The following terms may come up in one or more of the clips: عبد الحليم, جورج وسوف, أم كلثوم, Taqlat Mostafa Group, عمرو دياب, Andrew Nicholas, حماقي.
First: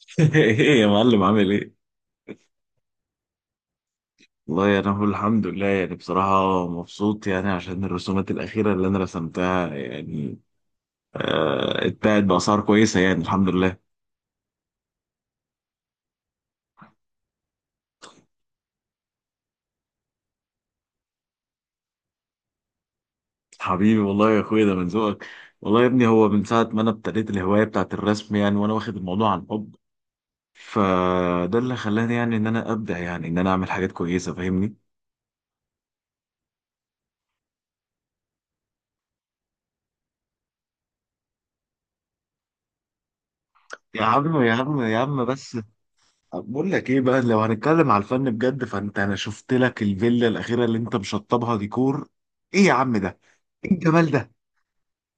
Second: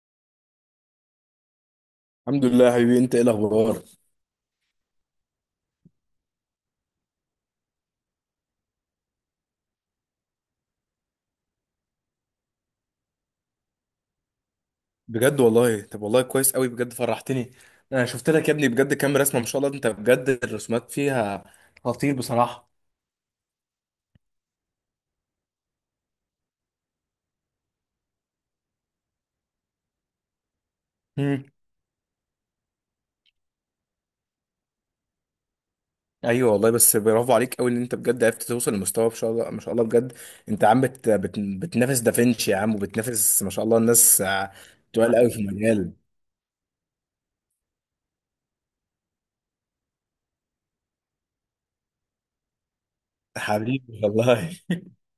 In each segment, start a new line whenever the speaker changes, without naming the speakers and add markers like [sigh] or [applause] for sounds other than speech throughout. [laughs] ايه يا معلم، عامل ايه؟
الحمد لله يا حبيبي انت ايه الاخبار.
والله انا بقول الحمد لله، يعني بصراحة مبسوط، يعني عشان الرسومات الأخيرة اللي انا رسمتها يعني اتباعت بأسعار كويسة، يعني الحمد لله.
بجد والله طب والله كويس قوي بجد فرحتني. انا شفت لك يا ابني بجد كام رسمه ما شاء الله انت بجد الرسومات فيها خطير بصراحه.
حبيبي، والله يا اخويا ده من ذوقك. والله يا ابني هو من ساعة ما انا ابتديت الهواية بتاعت الرسم يعني، وانا واخد الموضوع عن حب،
امم
فده اللي خلاني يعني ان انا ابدع، يعني ان انا اعمل حاجات كويسة. فاهمني؟
ايوه والله بس برافو عليك قوي ان انت بجد عرفت توصل لمستوى ما شاء الله ما شاء الله بجد. انت عم بتنافس دافنشي يا عم وبتنافس ما شاء الله
يا
الناس
عم
آه،
يا عم يا
تقال
عم
قوي في
بس.
المجال.
طب بقول لك ايه بقى، لو هنتكلم على الفن بجد فانت، انا شفت لك الفيلا الاخيره اللي انت مشطبها ديكور. ايه يا عم ده! ايه
حبيبي
الجمال ده!
والله.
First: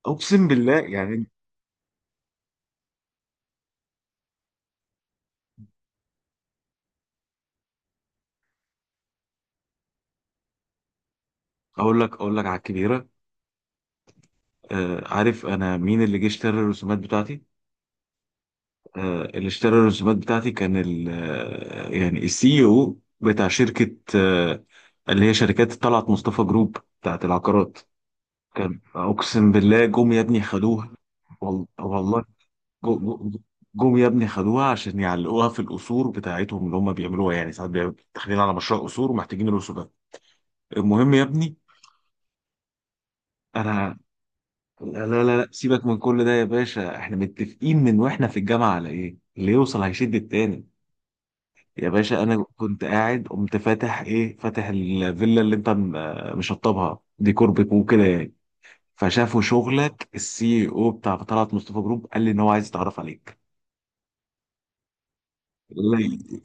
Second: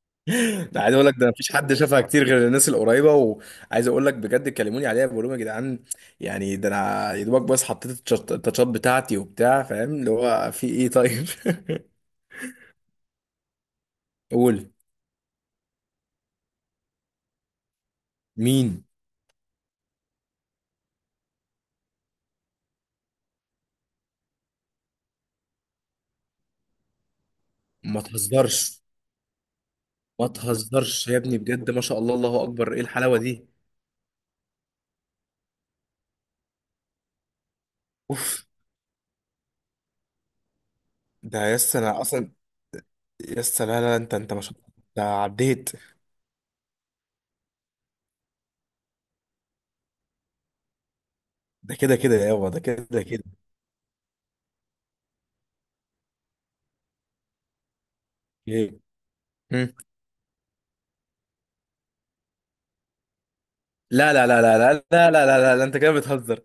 اقسم بالله
ده عايز اقول لك
يعني.
ده مفيش حد شافها كتير غير الناس القريبه وعايز اقول لك بجد كلموني عليها بقول لهم يا جدعان. يعني ده انا يا دوبك بس حطيت التاتشات بتاعتي وبتاع فاهم اللي هو في ايه طيب. [laughs]
اقول لك على الكبيره.
قول.
آه، عارف انا مين اللي جه اشترى الرسومات بتاعتي؟
مين؟
آه، اللي اشترى الرسومات بتاعتي كان ال آه، يعني السي او بتاع شركه، اللي هي شركات طلعت مصطفى جروب، بتاعت العقارات.
ما تهزرش.
كان، اقسم بالله، جم يا
ما
ابني خدوها.
تهزرش يا ابني بجد ما شاء الله
والله.
الله اكبر ايه
جو-
الحلاوه
جو-
دي.
جم يا ابني خدوها، عشان يعلقوها في القصور بتاعتهم، اللي هم بيعملوها يعني. ساعات بيعملوا داخلين
اوف.
على مشروع قصور، ومحتاجين القصور ده. المهم يا
ده
ابني.
يس انا اصلا. يس، لا لا
انا،
انت انت ما شاء الله.
لا
ده
لا لا لا،
عديت.
سيبك من كل ده يا باشا، احنا متفقين من واحنا في الجامعة على ايه اللي يوصل هيشد التاني.
ده
يا
كده كده
باشا، انا
يابا ده
كنت
كده كده.
قاعد، قمت فاتح، ايه، فاتح الفيلا اللي انت مشطبها ديكور، بيكون وكده يعني.
إيه؟
فشافوا
مم.
شغلك، السي او بتاع طلعت مصطفى جروب قال لي ان هو عايز يتعرف عليك.
لا لا لا لا لا لا. لا لا لا لا انت كده
لا.
بتهزر.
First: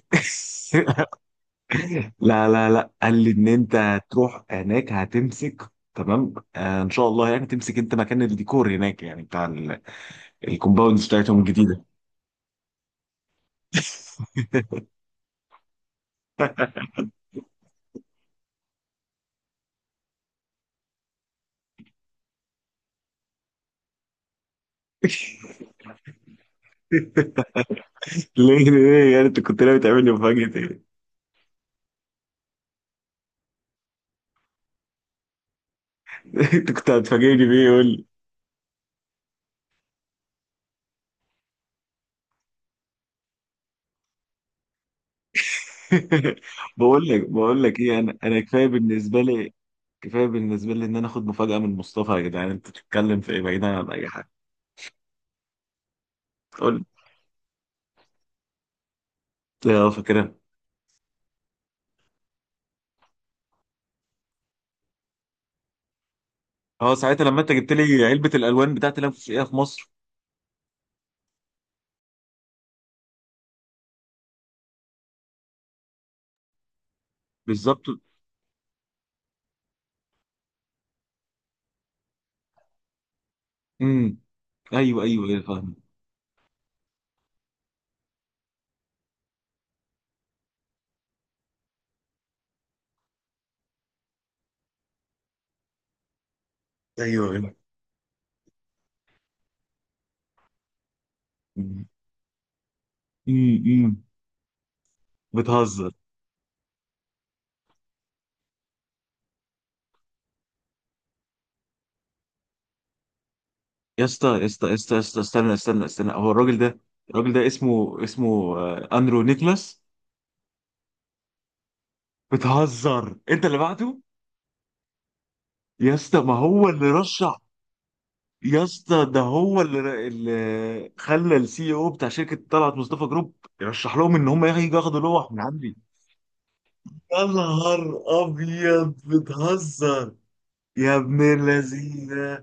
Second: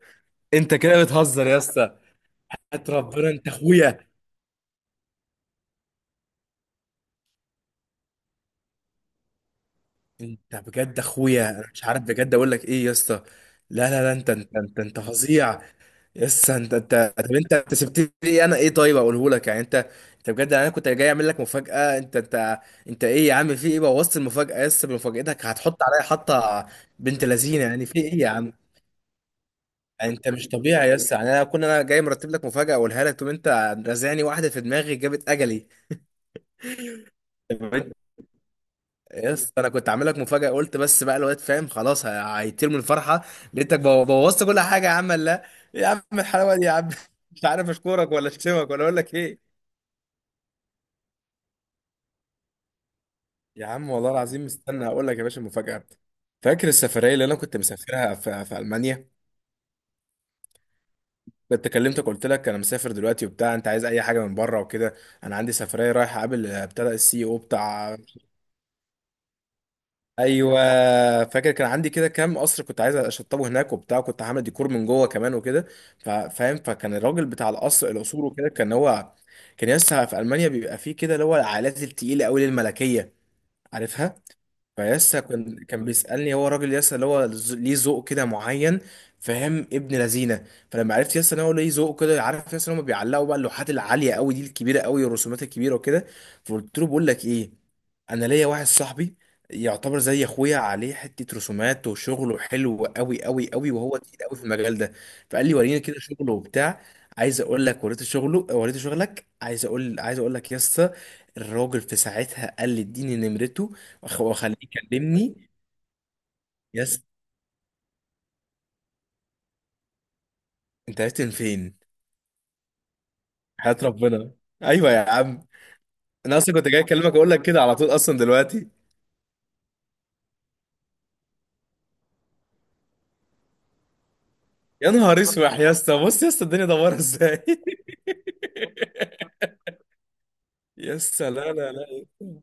انت كده
[laughs]
بتهزر يا اسطى.
لا لا
حياة
لا، قال
ربنا
لي ان
انت
انت
اخويا.
هتروح هناك هتمسك. تمام، آه ان شاء الله، يعني تمسك انت مكان الديكور هناك، يعني بتاع
انت بجد
الكومباوندز بتاعتهم
اخويا انا
الجديده.
مش عارف بجد اقول لك ايه يا اسطى. لا لا لا
[laughs]
انت فظيع. يس انت انت طب انت انت سبت لي ايه انا ايه طيب اقوله لك يعني انت. انت بجد انا كنت جاي اعمل لك مفاجأة انت. انت ايه يا عم في ايه بوظت المفاجأة، يس بمفاجأتك هتحط عليا حطة بنت لذينة يعني في ايه يا عم؟
ليه ليه يعني؟ انت كنت ناوي تعمل لي
يعني انت
مفاجاه
مش
ايه؟
طبيعي يس، يعني انا كنا انا جاي مرتب لك مفاجأة اقولها لك تقوم انت رازعني واحدة في دماغي جابت اجلي.
[laughs] انت كنت هتفاجئني بيه، يقول لي.
يس انا كنت عامل لك مفاجاه قلت بس بقى الواد فاهم خلاص هيطير من الفرحه. لقيتك بوظت كل حاجه يا عم، لا. يا عم
[laughs]
الحلاوه دي يا عم
بقول لك
[laughs] مش
بقول
عارف
لك ايه،
اشكرك
انا
ولا
انا كفايه
اشتمك ولا اقول لك
بالنسبه
ايه.
لي، كفايه بالنسبه لي ان انا اخد مفاجاه من مصطفى. يا جدعان انت بتتكلم في ايه،
يا
بعيدا
عم
عن اي
والله
حاجه؟
العظيم استنى هقول لك يا باشا المفاجاه. فاكر
قلت.
السفريه اللي انا كنت مسافرها في المانيا؟
اه، فاكرها.
كنت كلمتك قلت لك انا مسافر دلوقتي وبتاع انت عايز اي حاجه من بره وكده. انا عندي سفريه رايح اقابل ابتدى
اه، ساعتها
السي او
لما انت جبت
بتاع.
لي علبه الالوان بتاعت اللي انا كنت شاريها في مصر.
ايوه فاكر. كان عندي كده كام قصر كنت عايز اشطبه هناك وبتاع كنت عامل ديكور من جوه كمان وكده. فاهم، فكان الراجل بتاع
بالظبط.
القصر القصور وكده كان هو. كان لسه في المانيا بيبقى فيه كده اللي هو العائلات التقيله قوي الملكيه، عارفها.
امم. ايوه
فيسا
ايوه ايوه،
كان
فاهم.
كان بيسألني هو راجل يسا اللي هو ليه ذوق كده معين، فاهم ابن لذينه. فلما عرفت يسا ان هو ليه ذوق كده عارف يسا ان هم بيعلقوا بقى اللوحات العاليه قوي دي الكبيره قوي الرسومات الكبيره وكده. فقلت له بقول لك
ايوه ايوه.
ايه، انا ليا واحد صاحبي يعتبر زي اخويا عليه حته
مم.
رسومات وشغله حلو قوي قوي قوي وهو
امم.
تقيل قوي في المجال ده. فقال لي وريني
بتهزر!
كده شغله وبتاع. عايز اقول لك وريته شغله وريته شغلك، عايز اقول عايز اقول لك يسا الراجل في ساعتها قال لي اديني نمرته
يا اسطى يا
وخليه
اسطى يا اسطى يا اسطى،
يكلمني.
استنى استنى استنى، هو الراجل ده،
يس
الراجل ده اسمه اندرو نيكلاس.
انت عرفت من فين؟
بتهزر! انت اللي
حياة
بعته؟
ربنا. ايوه يا عم
يا اسطى، ما
انا اصلا كنت
هو
جاي
اللي
اكلمك اقول
رشح.
لك كده على طول اصلا
يا
دلوقتي.
اسطى ده هو اللي خلى السي او بتاع شركه طلعت مصطفى جروب يرشح لهم ان هم يجوا
يا
ياخدوا
نهار
لوح من
اسوح يا
عندي.
اسطى، بص يا اسطى الدنيا دوارة
يا
ازاي.
نهار
[laughs]
ابيض، بتهزر! يا
يا
ابن
اسطى لا لا لا.
اللذين!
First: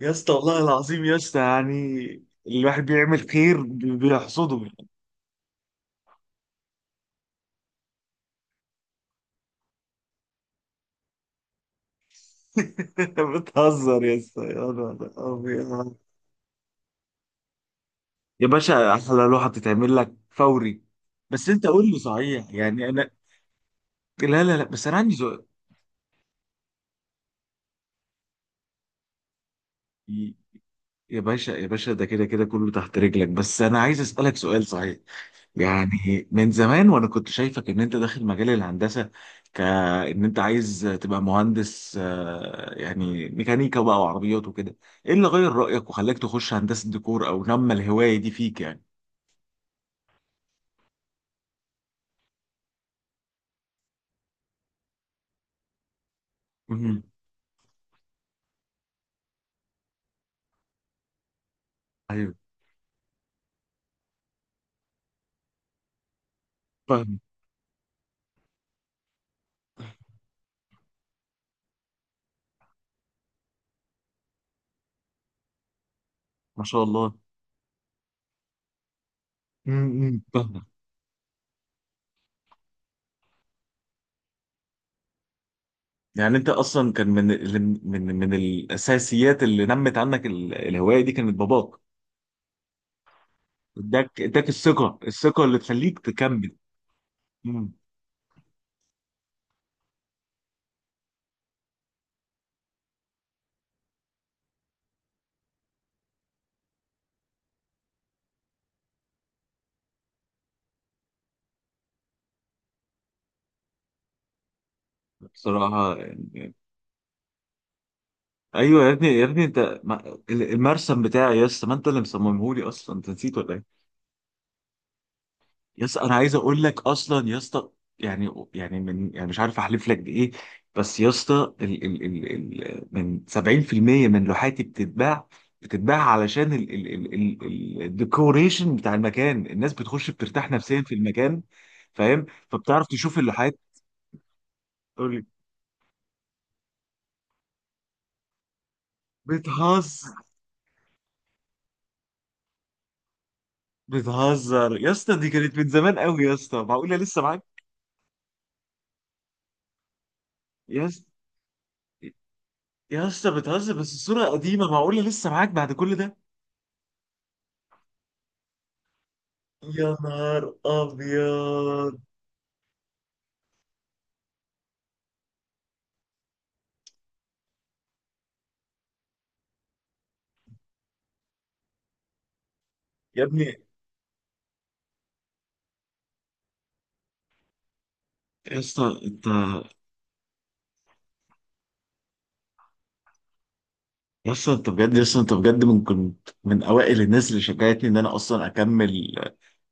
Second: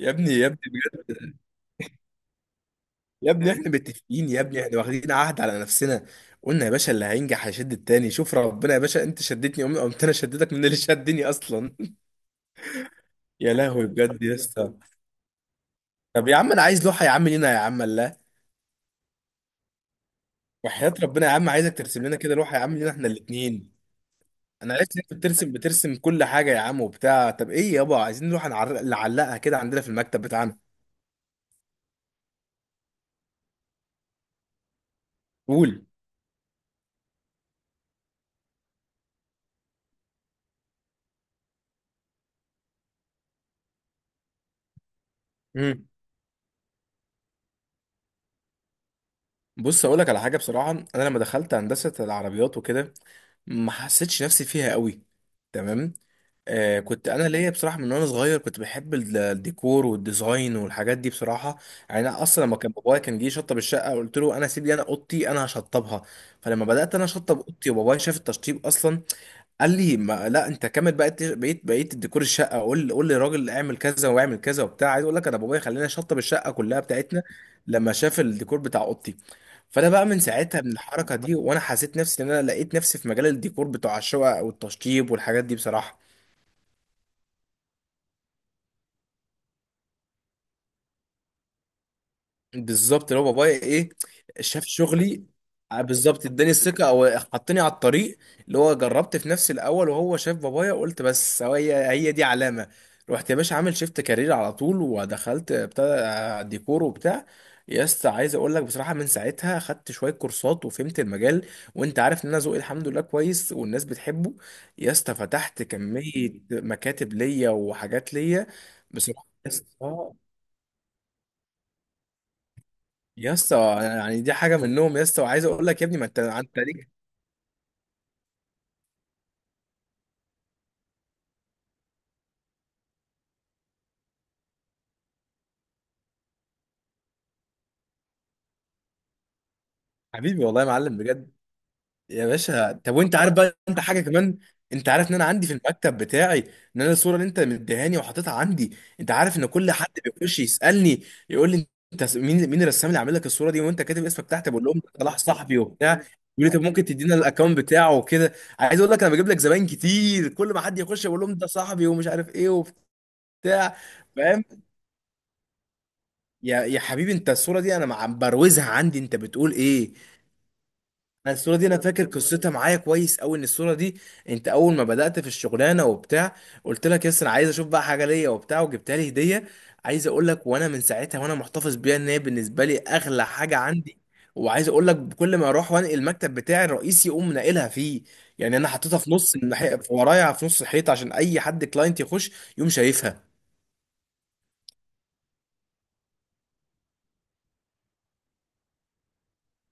يا
ابني
اسطى،
يا
والله
ابني
العظيم
بجد.
يا اسطى، يعني الواحد بيعمل
يا ابني
خير
احنا متفقين يا ابني
بيحصده.
احنا
[laughs]
واخدين عهد على نفسنا. قلنا يا باشا اللي هينجح هيشد التاني، شوف ربنا يا باشا انت شدتني، قمت انا شدتك من اللي شدني اصلا. [laughs] يا لهوي
بتهزر يا
بجد يا
اسطى! يا
اسطى.
نهار أبيض.
طب يا عم انا عايز لوحه يا عم لينا يا عم الله.
يا باشا، احلى لوحه بتتعمل لك فوري.
وحياة ربنا يا
بس
عم
انت
عايزك
قول لي
ترسم لنا كده
صحيح،
لوحه يا عم
يعني
لينا احنا
انا،
الاثنين.
لا لا لا،
انا
بس انا
عرفت إن انت
عندي سؤال.
بترسم بترسم كل حاجه يا عم وبتاع، طب ايه يابا عايزين نروح نعلقها كده عندنا في المكتب
ي-
بتاعنا.
يا باشا يا باشا، ده كده كده كله تحت رجلك، بس انا عايز اسالك سؤال صحيح.
قول.
يعني من زمان وانا كنت شايفك ان انت داخل مجال الهندسه، كان انت عايز تبقى مهندس، يعني ميكانيكا بقى وعربيات وكده. ايه اللي غير
امم
رايك وخلاك تخش هندسه ديكور، او نمى الهوايه دي فيك يعني؟
بص اقول لك على حاجه بصراحه. انا لما دخلت هندسه العربيات وكده ما حسيتش نفسي فيها قوي. تمام.
مهم.
كنت انا ليا بصراحه من وانا صغير كنت بحب الديكور والديزاين والحاجات دي بصراحه. يعني انا
ايوه
اصلا لما كان بابايا كان جه يشطب الشقه قلت له انا سيب لي انا اوضتي انا هشطبها. فلما بدات انا
فاهم.
اشطب اوضتي وبابايا شاف التشطيب اصلا، قال لي ما لا انت كامل بقيت، بقيت الديكور الشقه، قول للراجل اعمل كذا واعمل كذا وبتاع. عايز اقول لك انا بابايا خلاني شطب الشقه
ما
كلها
شاء الله.
بتاعتنا لما شاف الديكور بتاع اوضتي. فانا بقى من
مهم.
ساعتها
فاهم.
من الحركه دي وانا حسيت نفسي ان انا لقيت نفسي في مجال الديكور بتاع الشقق والتشطيب والحاجات دي بصراحه.
يعني انت اصلا كان من من الاساسيات اللي نمت عنك الهوايه دي، كانت باباك.
بالظبط اللي هو بابايا ايه،
اداك
شاف
الثقه،
شغلي.
الثقه اللي تخليك
بالظبط اداني
تكمل.
الثقه او حطني
مم.
على الطريق. اللي هو جربت في نفسي الاول وهو شاف بابايا، قلت بس هو هي هي دي علامه. رحت يا باشا عامل شيفت كارير على طول ودخلت بتاع، ديكور وبتاع. يا اسطى عايز اقول لك بصراحه من ساعتها خدت شويه كورسات وفهمت المجال. وانت عارف ان انا ذوقي الحمد لله كويس والناس بتحبه. يا اسطى فتحت
بصراحه.
كميه مكاتب ليا وحاجات ليا
ايوه يا ابني، يا
بصراحه.
ابني
يا
انت،
اسطى،
المرسم بتاعي يا اسطى، ما انت اللي مصممه لي اصلا. انت
يا
نسيت ولا ايه؟
اسطى يعني دي حاجه منهم يا اسطى، وعايز اقول لك
يا
يا ابني
اسطى
ما
انا
انت
عايز
انت
اقول لك
ليك.
اصلا يا اسطى، يعني من، يعني مش عارف احلف لك بايه، بس يا اسطى ال ال ال ال من 70% من لوحاتي بتتباع، بتتباع علشان الديكوريشن بتاع المكان، الناس بتخش
حبيبي
بترتاح
والله يا
نفسيا في
معلم بجد.
المكان، فاهم؟
يا باشا
فبتعرف
طب وانت
تشوف
عارف
اللوحات.
بقى انت حاجه كمان. انت عارف
تقول
ان انا
لي.
عندي في المكتب بتاعي ان انا الصوره اللي انت مديهاني وحاططها عندي، انت عارف ان كل حد
بتهزر!
بيخش يسالني يقول لي انت مين مين الرسام اللي عامل لك الصوره دي وانت كاتب اسمك تحت، بقول لهم
بتهزر يا
ده
اسطى،
صلاح
دي كانت
صاحبي
من
وبتاع.
زمان قوي يا
يقول لي
اسطى،
طب ممكن
معقوله
تدينا
لسه معاك؟
الاكونت بتاعه وكده. عايز اقول لك انا بجيب لك زباين كتير كل ما حد
يا اسطى
يخش بقول لهم ده صاحبي ومش عارف ايه وبتاع.
يا اسطى بتهزر، بس الصورة
فاهم؟
قديمة، معقولة لسه معاك بعد كل ده؟
يا يا حبيبي انت الصورة دي انا بروزها عندي، انت بتقول
يا
ايه؟
نهار
انا الصورة دي انا
ابيض.
فاكر قصتها معايا كويس قوي. ان الصورة دي انت اول ما بدأت في الشغلانة وبتاع قلت لك يس انا عايز اشوف بقى حاجة ليا وبتاع وجبتها لي هدية. عايز اقول لك وانا من ساعتها وانا محتفظ بيها ان هي بالنسبة لي
يا
اغلى حاجة
ابني.
عندي. وعايز اقول لك كل ما اروح وانقل المكتب بتاعي الرئيسي يقوم ناقلها فيه. يعني
يا
انا حطيتها
اسطى
في
انت،
في ورايا في نص الحيط عشان اي حد كلاينت يخش يقوم شايفها.
يا اسطى انت بجد، يا اسطى انت بجد، من كنت من اوائل الناس اللي شجعتني ان انا اصلا اكمل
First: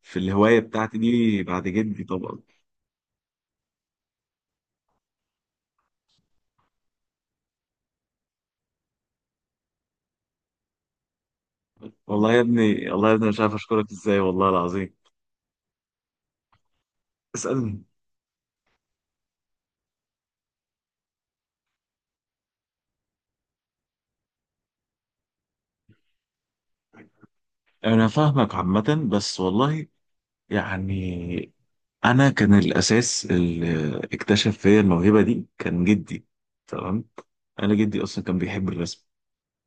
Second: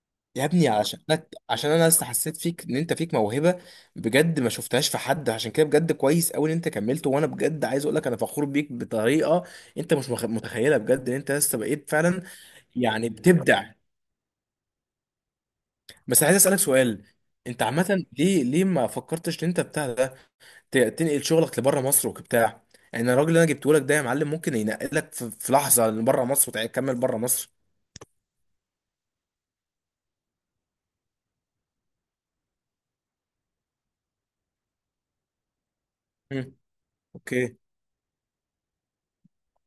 في
يا
الهواية
ابني
بتاعتي
عشانك،
دي، بعد
عشان انا
جدي
لسه حسيت
طبعا.
فيك ان انت فيك موهبه بجد ما شفتهاش في حد، عشان كده بجد كويس قوي ان انت كملت. وانا بجد عايز اقول لك انا فخور بيك بطريقه انت مش مخ- متخيلها بجد ان انت لسه بقيت فعلا
والله يا ابني، والله
يعني
يا ابني، مش عارف
بتبدع.
اشكرك ازاي، والله العظيم.
بس عايز اسالك سؤال. انت
اسألني.
عامه ليه ليه ما فكرتش ان انت بتاع ده تنقل شغلك لبره مصر وبتاع؟ يعني الراجل اللي انا جبته لك ده يا معلم ممكن ينقلك في في لحظه لبره مصر وتكمل بره مصر.
انا فاهمك عامة، بس والله يعني، انا كان الاساس اللي اكتشف فيا الموهبه دي كان جدي.
مم.
تمام.
اوكي.
انا جدي اصلا كان بيحب الرسم،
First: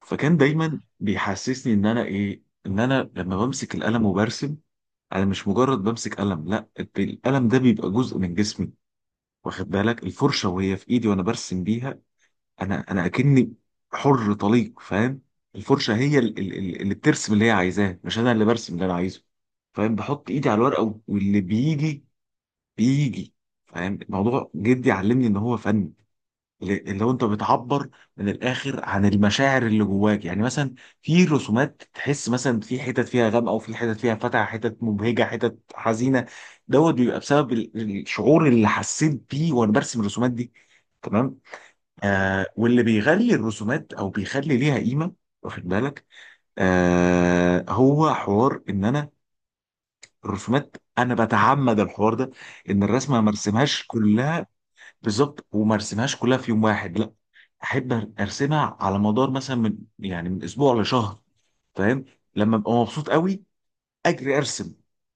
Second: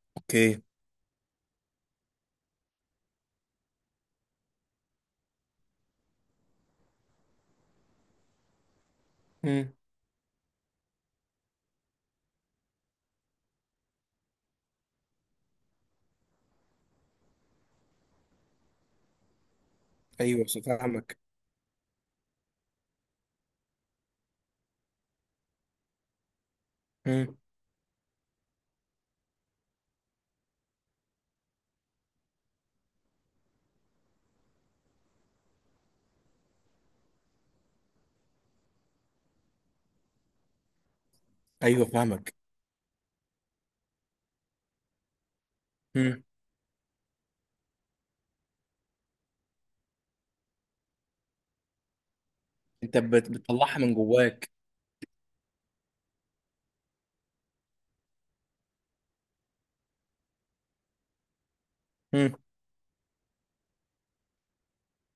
فكان
اوكي.
دايما بيحسسني ان انا ايه، ان انا لما بمسك القلم وبرسم، انا مش مجرد بمسك قلم، لا، القلم ده بيبقى جزء من جسمي. واخد
مم.
بالك؟ الفرشه وهي في ايدي وانا برسم بيها، انا اكني حر طليق. فاهم؟ الفرشه هي اللي بترسم اللي هي عايزاه، مش انا اللي برسم اللي انا عايزه. فاهم؟ بحط
ايوه
ايدي على الورقه،
فاهمك.
واللي بيجي بيجي. فاهم؟ الموضوع جدي علمني ان هو فن، اللي هو انت
مم.
بتعبر من الاخر عن المشاعر اللي جواك. يعني مثلا في رسومات تحس، مثلا في حتت فيها غامقه، وفي حتت فيها فاتحه، حتت مبهجه، حتت حزينه، دوت بيبقى بسبب الشعور اللي حسيت بيه وانا برسم الرسومات دي. تمام.
ايوه فاهمك.
واللي بيغلي الرسومات او بيخلي ليها قيمه، واخد بالك،
مم.
هو حوار ان انا الرسومات، انا بتعمد الحوار ده، ان
انت
الرسمه ما
بت- بتطلعها
ارسمهاش
من
كلها.
جواك.
بالظبط. وما ارسمهاش كلها في يوم واحد، لا، احب ارسمها على مدار مثلا، من، يعني من اسبوع لشهر، فاهم؟
مم.
لما ابقى مبسوط قوي، اجري ارسم،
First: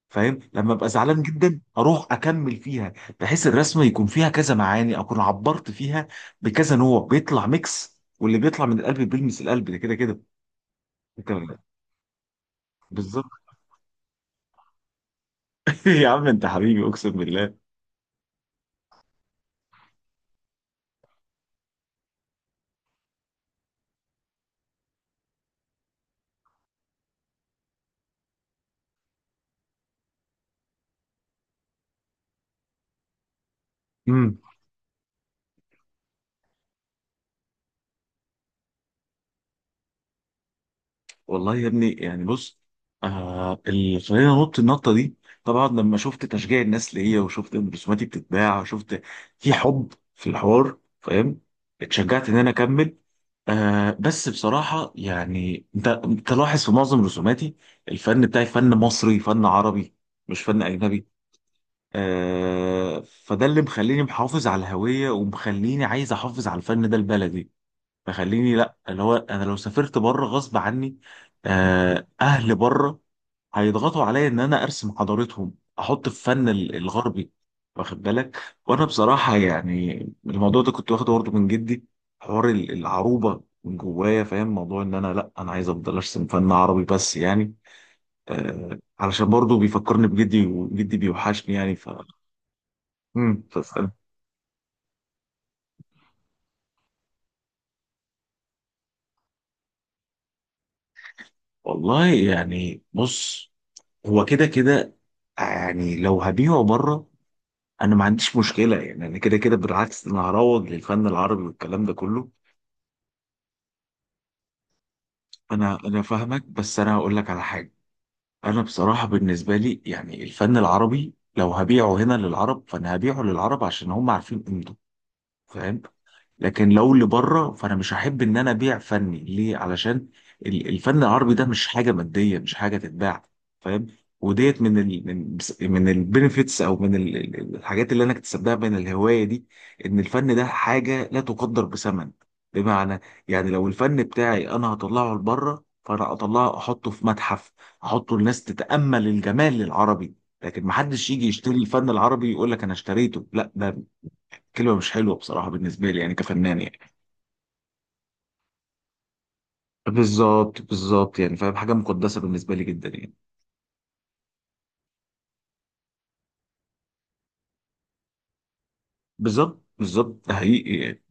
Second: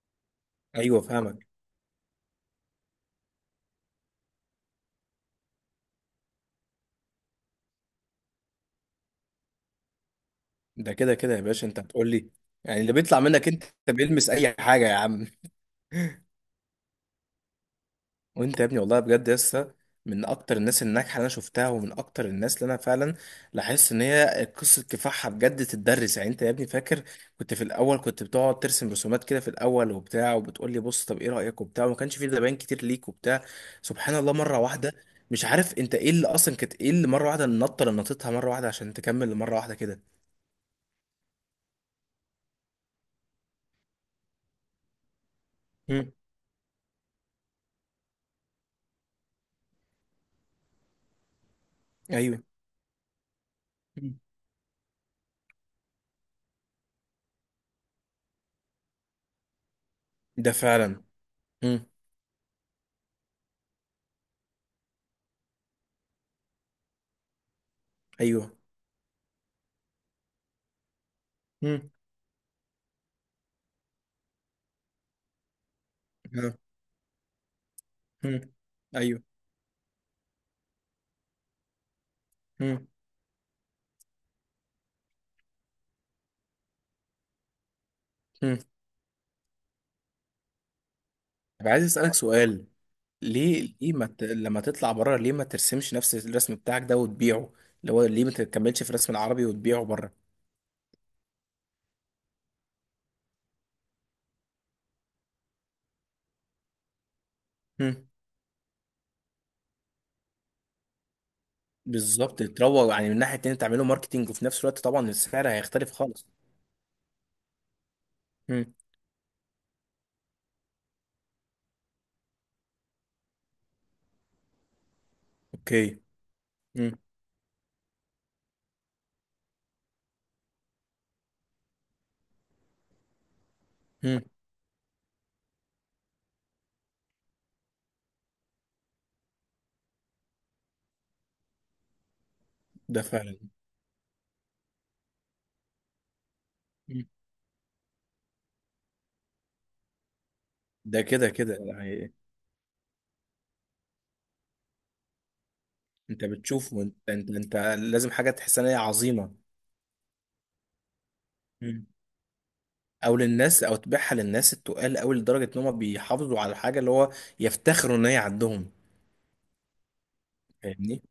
فاهم؟ لما ابقى
ايوه
زعلان
فاهمك.
جدا، اروح اكمل فيها، بحيث الرسمه يكون فيها كذا معاني، اكون عبرت فيها بكذا نوع، بيطلع ميكس، واللي بيطلع من القلب بيلمس القلب، ده كده كده.
ده كده
انت.
كده يا باشا انت هتقول لي يعني اللي بيطلع
بالظبط.
منك انت بيلمس اي حاجه يا عم. [laughs]
[laughs] يا عم انت حبيبي، اقسم بالله.
وانت يا ابني والله بجد لسه من اكتر الناس الناجحه اللي انا شفتها، ومن اكتر الناس اللي انا فعلا لاحظت ان هي قصه كفاحها بجد تتدرس. يعني انت يا ابني فاكر كنت في الاول كنت بتقعد ترسم رسومات كده في الاول وبتاع وبتقول لي بص طب ايه رايك وبتاع وما كانش في زباين كتير ليك وبتاع. سبحان الله
مم.
مره واحده، مش عارف انت ايه اللي اصلا كانت ايه اللي مره واحده النطه اللي نطيتها مره واحده عشان تكمل لمره واحده كده.
والله يا ابني، يعني بص، اللي خلاني انط النطه دي، طبعا لما
مم.
شفت تشجيع الناس ليا، وشفت ان رسوماتي بتتباع، وشفت في حب في الحوار، فاهم، اتشجعت ان
ايوه.
انا اكمل.
مم.
بس بصراحه يعني، انت لاحظ في معظم رسوماتي، الفن بتاعي فن مصري، فن عربي، مش
ده
فن
فعلا.
اجنبي.
مم.
فده اللي مخليني محافظ على الهويه، ومخليني عايز احافظ على الفن ده البلدي،
ايوه.
فخليني، لا، اللي هو انا لو سافرت بره غصب عني،
مم.
اهل بره هيضغطوا عليا ان انا ارسم حضارتهم، احط في فن
ها.
الغربي. واخد بالك؟
مم.
وانا
ايوه.
بصراحه يعني الموضوع ده كنت واخده برضه من جدي، حوار
مم.
العروبه من جوايا. فاهم؟ موضوع ان انا، لا، انا عايز افضل ارسم فن عربي بس، يعني
مم.
علشان برضه بيفكرني بجدي، وجدي بيوحشني
طب
يعني،
عايز
ف.
اسالك سؤال،
مم.
ليه ليه ما ت... لما تطلع بره ليه ما ترسمش نفس الرسم بتاعك ده وتبيعه، اللي هو ليه ما تكملش في الرسم العربي وتبيعه بره؟
والله يعني بص، هو كده كده، يعني لو هبيعه بره انا ما
مم.
عنديش مشكله. يعني انا كده كده بالعكس، انا هروج للفن العربي والكلام ده كله.
بالظبط تروج، يعني من ناحيه تانية تعمله ماركتينج وفي نفس الوقت طبعا السعر
انا
هيختلف
انا
خالص.
فاهمك، بس انا هقول لك على حاجه. انا
مم.
بصراحه بالنسبه لي يعني، الفن العربي لو هبيعه هنا للعرب، فانا هبيعه للعرب عشان هم عارفين قيمته. فاهم؟
اوكي.
لكن
مم.
لو اللي بره، فانا مش هحب ان انا ابيع فني ليه، علشان الفن العربي ده مش حاجه ماديه، مش حاجه تتباع. فاهم؟
مم.
وديت من البنفيتس، او من الحاجات اللي انا اكتسبتها من الهوايه دي، ان الفن ده حاجه لا تقدر بثمن. بمعنى،
ده فعلا.
يعني لو الفن بتاعي انا هطلعه لبره، فانا اطلعه احطه في
مم.
متحف، احطه الناس تتامل الجمال العربي، لكن
ده
محدش يجي
كده
يشتري
كده
الفن
يعني.
العربي يقول لك انا اشتريته، لا، ده كلمه مش حلوه بصراحه بالنسبه لي، يعني
انت
كفنان
بتشوف،
يعني.
انت لازم حاجه تحس ان هي عظيمه.
بالظبط بالظبط يعني، فاهم؟ حاجه
مم.
مقدسه بالنسبه لي جدا يعني.
او للناس او تبيعها للناس التقال قوي لدرجه ان هم بيحافظوا على الحاجه اللي هو يفتخروا ان هي عندهم.
بالظبط بالظبط، ده حقيقي يعني.
فاهمني.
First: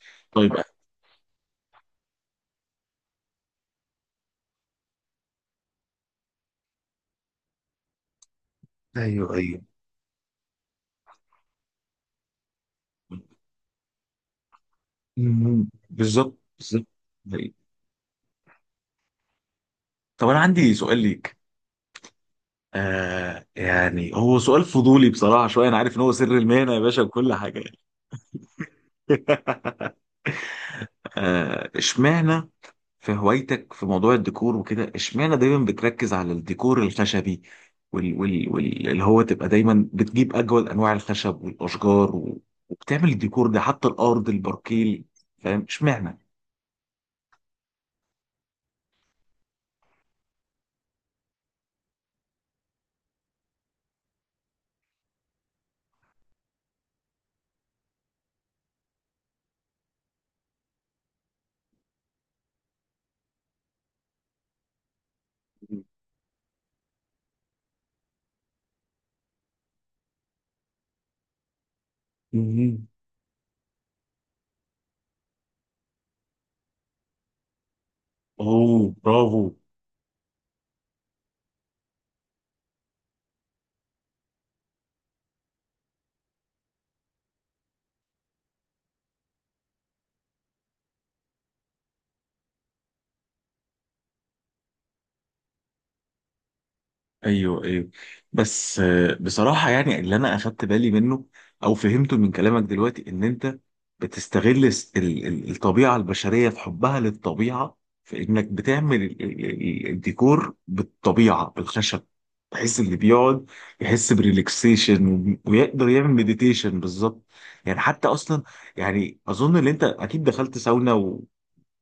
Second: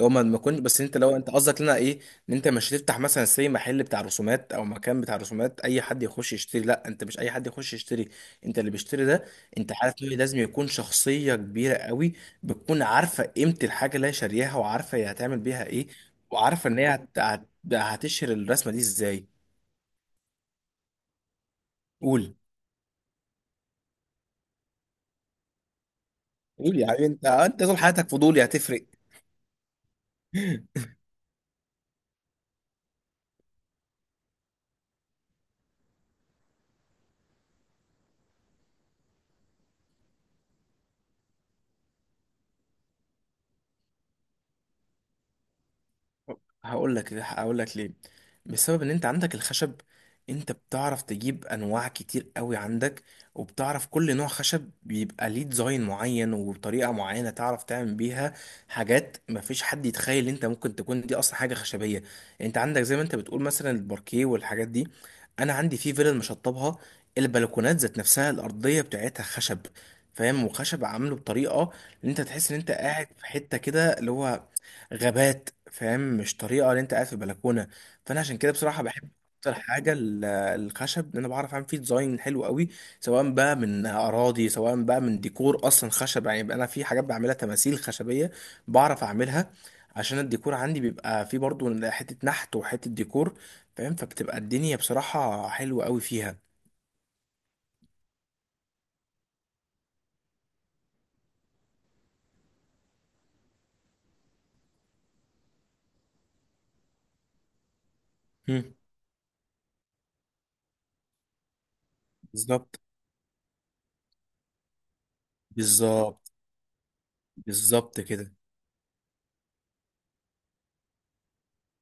هو ما
طيب.
كنت، بس انت لو انت قصدك لنا ايه، ان انت مش هتفتح مثلا سي محل بتاع رسومات او مكان بتاع رسومات اي حد يخش يشتري؟ لا، انت مش اي حد يخش يشتري. انت اللي بيشتري ده
ايوه ايوه.
انت عارف انه لازم يكون شخصية كبيرة قوي. بتكون عارفة قيمة الحاجة اللي هي شارياها وعارفة هي هتعمل بيها
مم.
ايه،
بالظبط
وعارفة ان
بالظبط.
هي
ده حقيقي.
هتشهر الرسمة دي ازاي.
طب انا عندي سؤال ليك.
قول.
يعني هو سؤال فضولي بصراحه شويه، انا عارف ان هو سر المهنه يا
قول يا
باشا
حبيبي، انت
وكل
انت
حاجه.
طول حياتك فضولي هتفرق؟
[laughs] اشمعنى في هوايتك، في موضوع الديكور وكده، اشمعنى دايما بتركز على الديكور الخشبي، وال وال وال اللي هو تبقى دايما بتجيب اجمل انواع الخشب والاشجار وبتعمل الديكور ده، حتى الارض الباركيل. فاهم؟ اشمعنى؟
هقول لك ليه. بسبب ان انت عندك الخشب. انت بتعرف تجيب انواع كتير قوي عندك. وبتعرف كل نوع خشب بيبقى ليه ديزاين معين وبطريقة معينة تعرف تعمل بيها حاجات مفيش حد يتخيل ان انت ممكن تكون دي اصلا حاجة خشبية. انت عندك زي ما انت بتقول مثلا الباركيه والحاجات دي. انا عندي في فيلل مشطبها البلكونات ذات نفسها الارضية بتاعتها خشب. فاهم، وخشب عامله بطريقة ان انت تحس ان انت
مهم.
قاعد في حتة كده اللي هو غابات، فاهم، مش طريقه اللي انت قاعد في بلكونه. فانا عشان كده بصراحه
اوه،
بحب
برافو.
اكتر حاجه الخشب لأن انا بعرف اعمل فيه ديزاين حلو قوي. سواء بقى من اراضي سواء بقى من ديكور اصلا خشب. يعني بقى انا في حاجات بعملها تماثيل خشبيه بعرف اعملها عشان الديكور عندي بيبقى فيه برضو حته نحت وحته ديكور. فاهم، فبتبقى الدنيا بصراحه حلوه قوي فيها.
ايوه ايوه. بس بصراحه يعني، اللي انا اخدت بالي منه او فهمته من كلامك دلوقتي، ان انت بتستغل الطبيعه البشريه في حبها للطبيعه، في انك
مم.
بتعمل الديكور بالطبيعه بالخشب، بحيث
بالظبط.
اللي بيقعد يحس بريلاكسيشن، ويقدر يعمل
بالظبط.
مديتيشن بالظبط. يعني
بالظبط
حتى
كده.
اصلا، يعني اظن ان انت اكيد دخلت ساونا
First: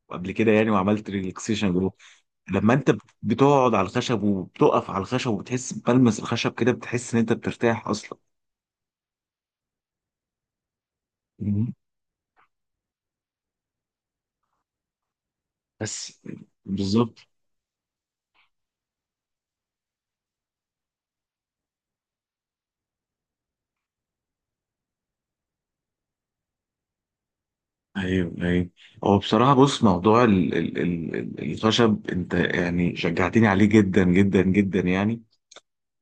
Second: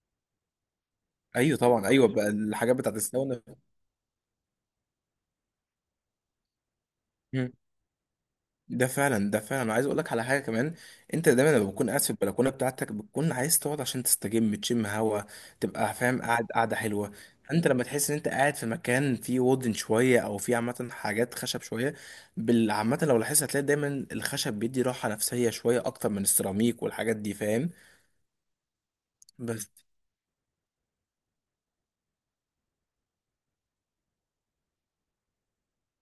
وقبل كده يعني، وعملت
ايوه طبعا
ريلاكسيشن.
ايوه، بقى
لما
الحاجات
انت
بتاعت الساونا.
بتقعد على الخشب، وبتقف على الخشب، وبتحس بلمس الخشب كده، بتحس ان انت بترتاح اصلا.
ده فعلا، ده فعلا انا عايز اقول لك على حاجه كمان. انت دايما لما
مم.
بتكون قاعد في البلكونه بتاعتك بتكون عايز تقعد عشان تستجم تشم هوا، تبقى
بس.
فاهم قاعد قاعده حلوه.
بالظبط.
انت لما تحس ان انت قاعد في مكان فيه وودن شويه او فيه عامه حاجات خشب شويه، عامه لو لاحظت هتلاقي دايما الخشب بيدي راحه نفسيه شويه اكتر من السيراميك والحاجات دي، فاهم.
ايوه ايوه. هو بصراحه
بس.
بص، موضوع الخشب انت يعني شجعتني عليه جدا جدا جدا يعني.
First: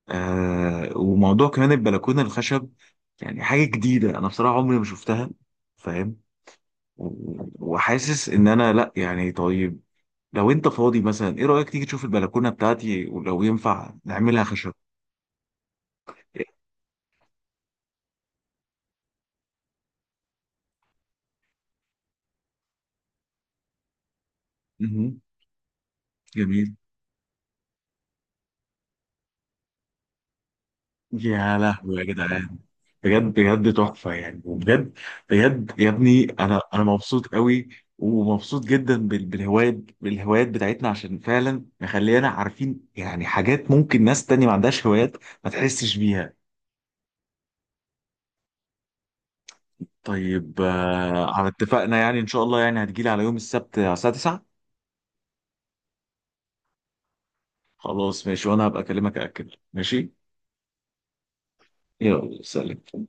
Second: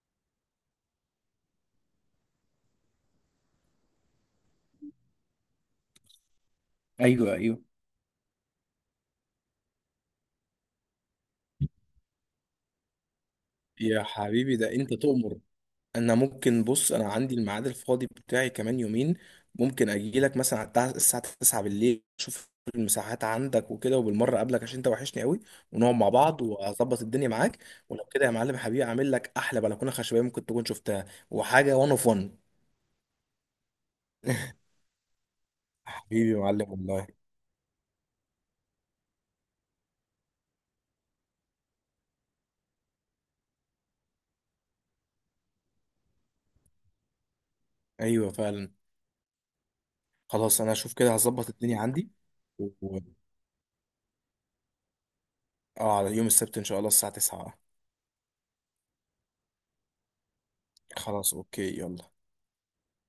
وموضوع كمان البلكونه الخشب، يعني حاجه جديده، انا بصراحه عمري ما شفتها. فاهم؟
ايوه.
و-
ايوه
وحاسس ان انا لا يعني. طيب، لو انت فاضي مثلا، ايه رايك تيجي تشوف البلكونه بتاعتي ولو ينفع
يا
نعملها
حبيبي
خشب؟
ده انت تؤمر. انا ممكن، بص انا عندي الميعاد الفاضي بتاعي كمان يومين. ممكن اجي لك مثلا على الساعه 9 بالليل اشوف المساحات عندك وكده، وبالمره اقابلك عشان انت
مهم.
وحشني قوي، ونقعد مع بعض
جميل.
واظبط الدنيا معاك. ولو كده يا معلم حبيبي اعمل لك احلى بلكونه خشبيه ممكن تكون شفتها
يا
وحاجه وان
لهوي يا
اوف وان.
جدعان! بجد بجد تحفة يعني، وبجد بجد يا ابني،
حبيبي يا
أنا
معلم
أنا
والله.
مبسوط قوي، ومبسوط جدا بالهوايات، بالهوايات بتاعتنا، عشان فعلا مخلينا عارفين يعني حاجات ممكن ناس تانية ما عندهاش هوايات ما تحسش بيها.
ايوه فعلا.
طيب،
خلاص انا اشوف كده
على
هظبط الدنيا
اتفقنا
عندي
يعني إن شاء الله،
و...
يعني
و-
هتجيلي على يوم السبت على الساعة 9.
اه على يوم السبت ان شاء الله الساعه 9.
خلاص ماشي، وأنا هبقى أكلمك أأكد. ماشي
خلاص اوكي يلا.
يلا، سلام.